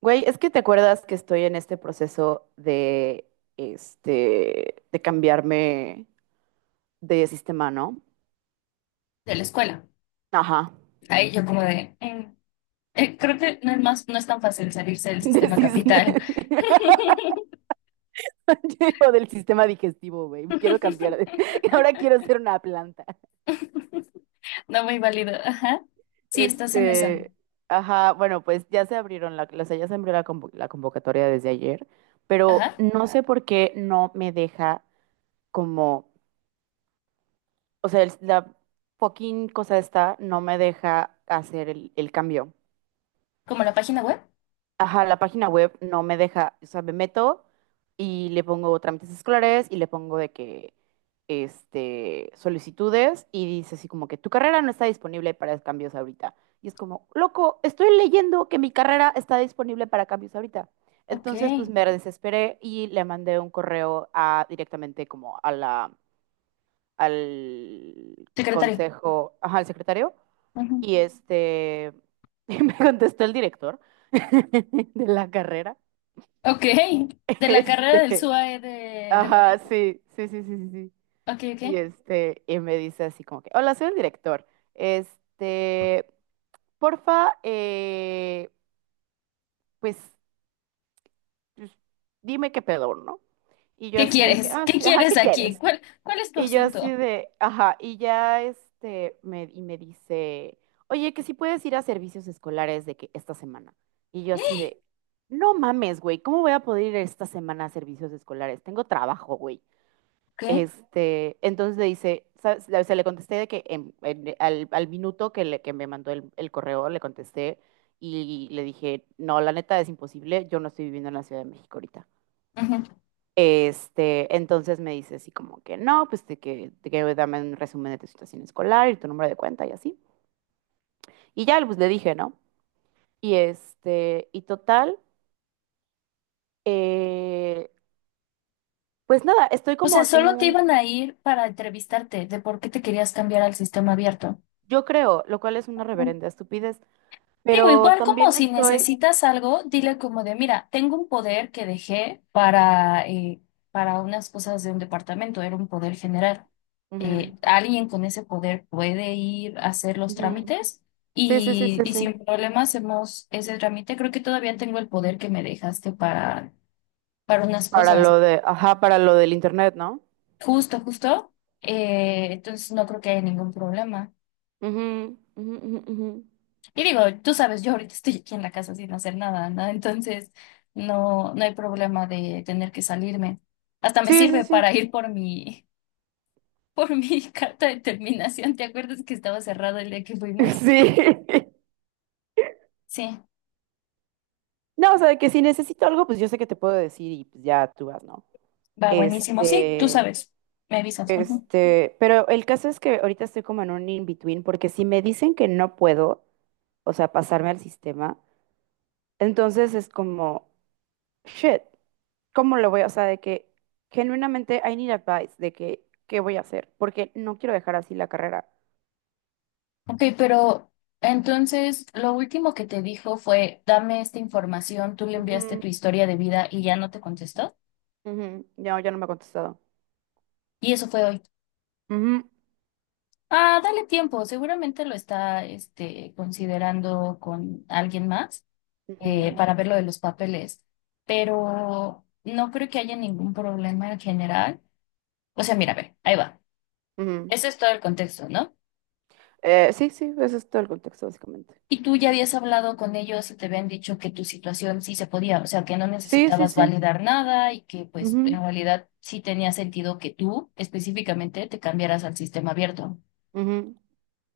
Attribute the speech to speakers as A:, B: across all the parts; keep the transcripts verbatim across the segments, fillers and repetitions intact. A: Güey, es que te acuerdas que estoy en este proceso de, este, de cambiarme de sistema, ¿no?
B: De la escuela.
A: Ajá.
B: Ahí yo como de, eh, eh, creo que no es más, no es tan fácil salirse del
A: De
B: sistema
A: sis-
B: capital.
A: o del sistema digestivo, güey. Quiero cambiar de... Ahora quiero ser una planta.
B: No muy válido. Ajá. Sí, estás en esa.
A: Este, ajá, bueno, pues ya se abrieron la, o sea, ya se abrió la, convo- la convocatoria desde ayer, pero
B: Ajá.
A: no sé por qué no me deja como, o sea, el- la fucking cosa esta no me deja hacer el, el cambio.
B: Como la página web.
A: Ajá, la página web no me deja, o sea, me meto y le pongo trámites escolares y le pongo de que, este, solicitudes y dice así como que tu carrera no está disponible para cambios ahorita. Y es como, loco, estoy leyendo que mi carrera está disponible para cambios ahorita.
B: Ok.
A: Entonces, pues me desesperé y le mandé un correo a, directamente como a la, al
B: Secretario.
A: consejo, ajá, al secretario
B: Ujú.
A: y este, y me contestó el director de la carrera.
B: Ok. De la carrera del
A: Este,
B: SUAE de, de
A: ajá,
B: Moderna.
A: sí, sí, sí, sí, sí. Sí.
B: Ok,
A: Y
B: ok.
A: este, y me dice así como que, hola, soy el director. Este, porfa, eh, pues, pues, dime qué pedo, ¿no? Y yo
B: ¿Qué
A: así de que,
B: quieres?
A: ah,
B: ¿Qué
A: sí, ajá,
B: quieres
A: ¿qué
B: aquí?
A: quieres?
B: ¿Cuál, cuál es tu
A: Y yo así
B: asunto?
A: de, ajá, y ya este, me, y me dice, oye, que si puedes ir a servicios escolares de que esta semana. Y yo así de, no mames, güey, ¿cómo voy a poder ir esta semana a servicios escolares? Tengo trabajo, güey.
B: Ok.
A: Este, entonces le dice, ¿sabes? Le- Se le contesté de que en- en- al, al minuto que, le, que me mandó el, el correo, le contesté y le dije, no, la neta es imposible, yo no estoy viviendo en la Ciudad de México ahorita.
B: Ujú.
A: Este, entonces me dice así como que no, pues de que, de que dame un resumen de tu situación escolar y tu número de cuenta y así. Y ya, pues le dije, ¿no? Y este, y total, eh, pues nada, estoy
B: O sea,
A: como en
B: solo te iban
A: un,
B: a ir para entrevistarte de por qué te querías cambiar al sistema abierto.
A: yo creo, lo cual es una reverenda estupidez,
B: Digo,
A: pero
B: igual como
A: también
B: si
A: estoy,
B: necesitas algo, dile como de, mira, tengo un poder que dejé para, eh, para unas cosas de un departamento, era un poder general. Eh,
A: ujú,
B: alguien con ese poder puede ir a hacer los
A: ujú.
B: trámites
A: Sí, sí, sí,
B: y,
A: sí,
B: y
A: sí.
B: sin problemas hacemos ese trámite. Creo que todavía tengo el poder que me dejaste para, para unas
A: Para
B: cosas.
A: lo de, ajá, para lo del internet, ¿no?
B: Justo, justo. Eh, entonces no creo que haya ningún problema.
A: Ujú, ujú, ujú, ujú.
B: Y digo, tú sabes, yo ahorita estoy aquí en la casa sin hacer nada, ¿no? Entonces, no, no hay problema de tener que salirme. Hasta me
A: Sí, sí,
B: sirve
A: sí.
B: para ir por mi, por mi carta de terminación. ¿Te acuerdas que estaba cerrado el día que fuimos?
A: Sí.
B: Sí,
A: No, o sea, de que si necesito algo, pues yo sé que te puedo decir y pues ya tú vas, ¿no?
B: va buenísimo. Sí, tú
A: Este,
B: sabes, me avisas. Ujú.
A: este, pero el caso es que ahorita estoy como en un in-between, porque si me dicen que no puedo, o sea, pasarme al sistema, entonces es como, shit, ¿cómo lo voy a, o sea, de que genuinamente I need advice de que, ¿qué voy a hacer? Porque no quiero dejar así la carrera.
B: Ok, pero entonces lo último que te dijo fue, dame esta información, tú le enviaste
A: Ujú,
B: tu historia de vida y ya no te contestó.
A: ujú, no, ya no me ha contestado.
B: Y eso fue hoy.
A: Ujú,
B: Ah, dale tiempo, seguramente lo está este, considerando con alguien más, eh,
A: ujú,
B: para ver lo de los papeles, pero no creo que haya ningún problema en general. O sea, mira, a ver, ahí va.
A: ujú.
B: Ese es todo el contexto, ¿no?
A: Eh, sí, sí, ese es todo el contexto, básicamente.
B: Y tú ya habías hablado con ellos y te habían dicho que tu situación sí se podía, o sea, que no
A: Sí, sí,
B: necesitabas
A: sí.
B: validar nada y que pues en
A: Ujú,
B: realidad sí tenía sentido que tú específicamente te cambiaras al sistema abierto.
A: ujú.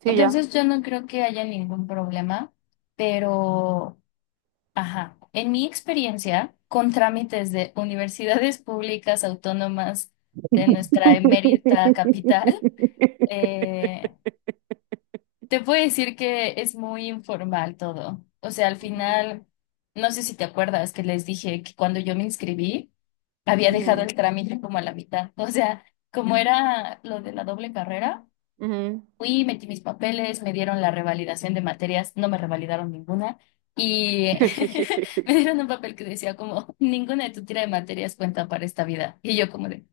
A: Sí, ya.
B: Entonces yo no creo que haya ningún problema, pero... Ajá. En mi experiencia, con trámites de universidades públicas autónomas de nuestra emérita capital, eh, te puedo decir que es muy informal todo. O sea, al final, no sé si te acuerdas que les dije que cuando yo me inscribí, había
A: Ujú,
B: dejado
A: ujú,
B: el trámite como a la mitad. O sea, como era lo de la doble carrera.
A: ujú.
B: Fui, metí mis papeles, me dieron la revalidación de materias, no me revalidaron ninguna y me dieron un papel que decía como, ninguna de tu tira de materias cuenta para esta vida. Y yo como de,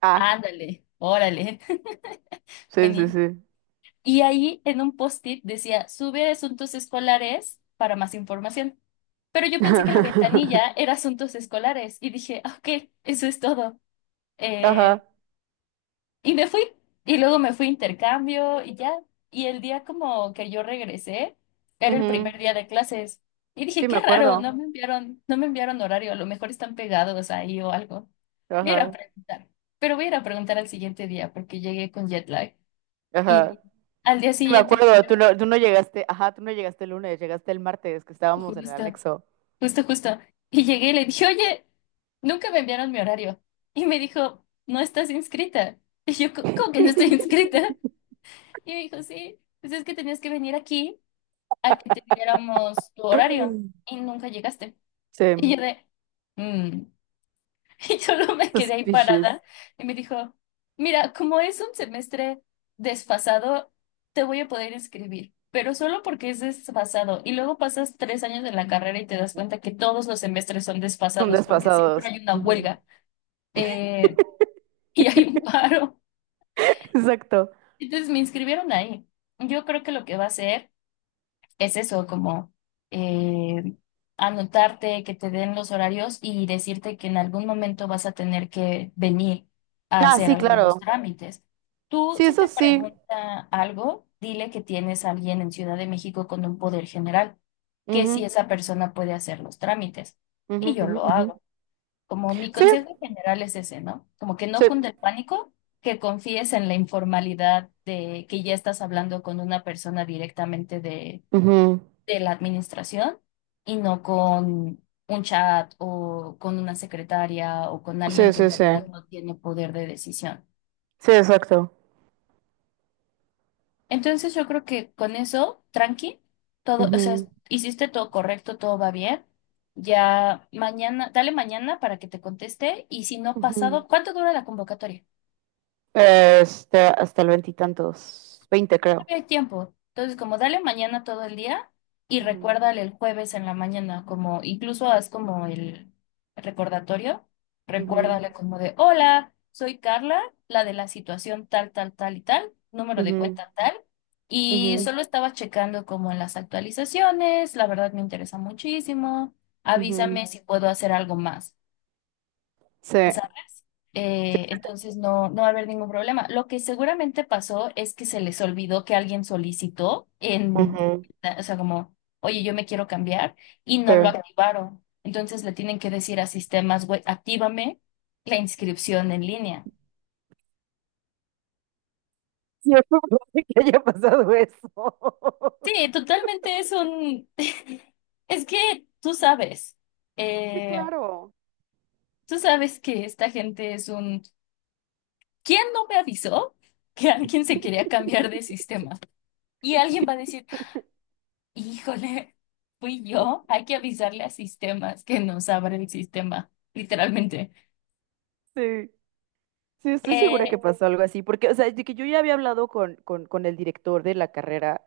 A: Ah,
B: ándale, órale,
A: sí, sí,
B: buenísimo.
A: sí.
B: Y ahí en un post-it decía, sube asuntos escolares para más información. Pero yo pensé que la ventanilla era asuntos escolares y dije, "Ah, ok, eso es todo". Eh,
A: Ajá.
B: Y me fui. Y luego me fui a intercambio y ya. Y el día como que yo regresé, era el
A: Ujú.
B: primer día de clases. Y dije,
A: Sí, me
B: qué raro, no
A: acuerdo.
B: me enviaron, no me enviaron horario, a lo mejor están pegados ahí o algo. Voy a ir a
A: Ajá.
B: preguntar. Pero voy a ir a preguntar al siguiente día porque llegué con jet lag. Y
A: Ajá.
B: al día
A: Sí, me
B: siguiente me
A: acuerdo. Tú
B: dijeron,
A: no, tú no llegaste. Ajá, tú no llegaste el lunes, llegaste el martes, que estábamos en el
B: justo,
A: anexo.
B: justo, justo. Y llegué y le dije, oye, nunca me enviaron mi horario. Y me dijo, no estás inscrita. Y yo, "¿Cómo cómo que no estoy inscrita?". Y me dijo, sí, pues es que tenías que venir aquí a que te diéramos tu horario y nunca llegaste. Y
A: Sí.
B: yo de, "Mm". Y solo me quedé ahí
A: Suspicious.
B: parada y me dijo, mira, como es un semestre desfasado, te voy a poder inscribir, pero solo porque es desfasado. Y luego pasas tres años de la carrera y te das cuenta que todos los semestres son
A: Son
B: desfasados porque siempre
A: desfasados.
B: hay una
A: Ujú.
B: huelga, eh, y hay un paro.
A: Exacto.
B: Entonces me inscribieron ahí. Yo creo que lo que va a hacer es eso, como, eh, anotarte, que te den los horarios y decirte que en algún momento vas a tener que venir a
A: Ah,
B: hacer
A: sí,
B: algunos
A: claro.
B: trámites. Tú,
A: Sí,
B: si
A: eso
B: te
A: sí.
B: pregunta algo, dile que tienes a alguien en Ciudad de México con un poder general, que si
A: Ujú,
B: esa persona puede hacer los trámites.
A: ujú,
B: Y yo
A: ujú,
B: lo
A: ujú.
B: hago. Como mi
A: Sí,
B: consejo general es ese, ¿no? Como que no
A: sí.
B: cunde el pánico, que confíes en la informalidad de que ya estás hablando con una persona directamente de
A: Ujú.
B: de la administración y no con un chat o con una secretaria o con alguien
A: Sí,
B: que en
A: sí, sí.
B: realidad no tiene poder de decisión.
A: Sí, exacto.
B: Entonces yo creo que con eso, tranqui, todo, o sea,
A: Ujú,
B: hiciste todo correcto, todo va bien. Ya mañana, dale mañana para que te conteste y si no
A: ujú.
B: pasado, ¿cuánto dura la convocatoria?
A: Este, hasta el veintitantos. Veinte, creo.
B: El tiempo. Entonces, como dale mañana todo el día y
A: Ujú,
B: recuérdale el jueves en la mañana, como incluso haz como el recordatorio,
A: ujú,
B: recuérdale como de, hola, soy Carla, la de la situación tal, tal, tal y tal, número de
A: ujú,
B: cuenta tal, y
A: ujú,
B: solo estaba checando como en las actualizaciones, la verdad me interesa muchísimo,
A: ujú.
B: avísame si puedo hacer algo más.
A: Sí.
B: O sea,
A: Sí.
B: eh,
A: Sí.
B: entonces no, no va a haber ningún problema. Lo que seguramente pasó es que se les olvidó que alguien solicitó en,
A: Ujú,
B: o sea, como, oye, yo me quiero cambiar y no lo
A: sí.
B: activaron. Entonces le tienen que decir a sistemas web, actívame la inscripción en línea.
A: Sí, es probable que haya pasado eso.
B: Sí, totalmente es un, es que tú sabes,
A: Sí,
B: eh,
A: claro.
B: tú sabes que esta gente es un, ¿quién no me avisó que alguien se quería cambiar de sistema? Y alguien va a decir, híjole, fui yo. Hay que avisarle a sistemas que nos abre el sistema, literalmente.
A: Sí, sí, estoy segura que
B: Eh,
A: pasó algo así, porque, o sea, de que yo ya había hablado con, con, con el director de la carrera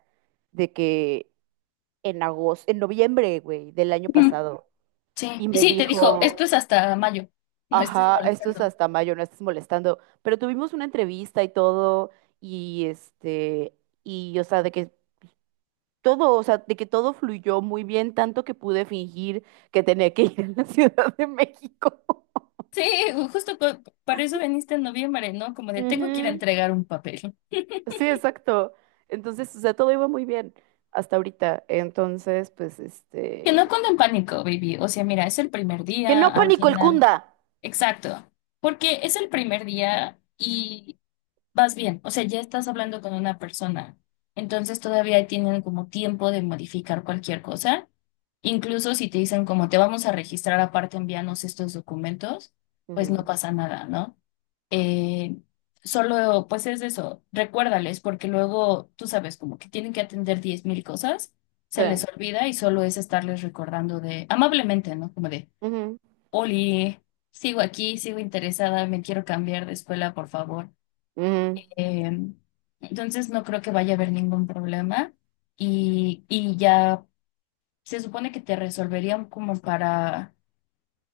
A: de que en agosto, en noviembre, güey, del año
B: ujú,
A: pasado.
B: sí,
A: Y
B: y
A: me
B: sí, te dijo, esto
A: dijo,
B: es hasta mayo. No estés
A: ajá, esto es
B: molestando.
A: hasta mayo, no estés molestando. Pero tuvimos una entrevista y todo, y este, y o sea, de que todo, o sea, de que todo fluyó muy bien, tanto que pude fingir que tenía que ir a la Ciudad de México.
B: Sí, justo co- para eso viniste en noviembre, ¿no? Como de tengo que ir a
A: Ujú.
B: entregar un papel.
A: Sí, exacto. Entonces, o sea, todo iba muy bien hasta ahorita. Entonces, pues,
B: Que no
A: este,
B: cuando en pánico, baby. O sea, mira, es el primer
A: que
B: día,
A: no
B: al
A: pánico el
B: final.
A: cunda.
B: Exacto. Porque es el primer día y vas bien, o sea, ya estás hablando con una persona, entonces todavía tienen como tiempo de modificar cualquier cosa, incluso si te dicen como te vamos a registrar aparte, envíanos estos documentos, pues no
A: Ujú.
B: pasa nada, ¿no? Eh, solo, pues es eso, recuérdales, porque luego, tú sabes, como que tienen que atender diez mil cosas,
A: Sí.
B: se les olvida y solo es estarles recordando de, amablemente, ¿no? Como de,
A: Ujú.
B: Oli, sigo aquí, sigo interesada, me quiero cambiar de escuela, por favor.
A: Ujú.
B: Eh, entonces no creo que vaya a haber ningún problema y, y ya se supone que te resolverían como para,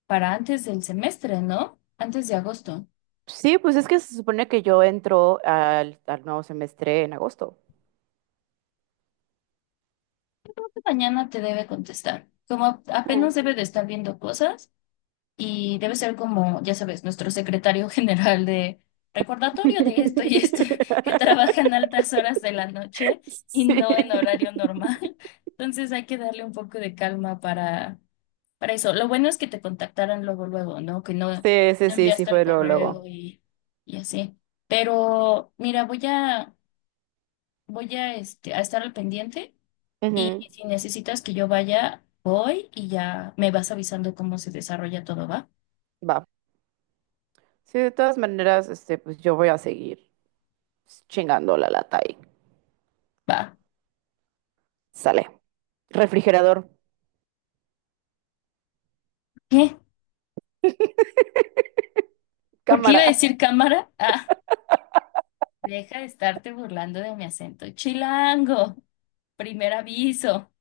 B: para antes del semestre, ¿no? Antes de agosto.
A: Sí, pues es que se supone que yo entro al, al nuevo semestre en agosto.
B: Mañana te debe contestar. Como
A: Ah.
B: apenas debe de estar viendo cosas y debe ser como, ya sabes, nuestro secretario general de recordatorio de esto y esto, que trabaja en altas horas de la noche y
A: Sí.
B: no en horario normal. Entonces hay que darle un poco de calma para Para eso, lo bueno es que te contactaran luego, luego, ¿no? Que no, no
A: Sí, sí, sí, sí
B: enviaste el
A: fue luego,
B: correo
A: luego.
B: y, y así. Pero mira, voy a, voy a, este, a estar al pendiente y
A: Ujú,
B: si necesitas que yo vaya, voy y ya me vas avisando cómo se desarrolla todo, ¿va?
A: va. Sí, de todas maneras, este, pues yo voy a seguir chingando la lata y
B: Va.
A: sale. Refrigerador,
B: ¿Qué? ¿Por qué iba
A: cámara.
B: a decir cámara? Ah, deja de estarte burlando de mi acento. Chilango, primer aviso.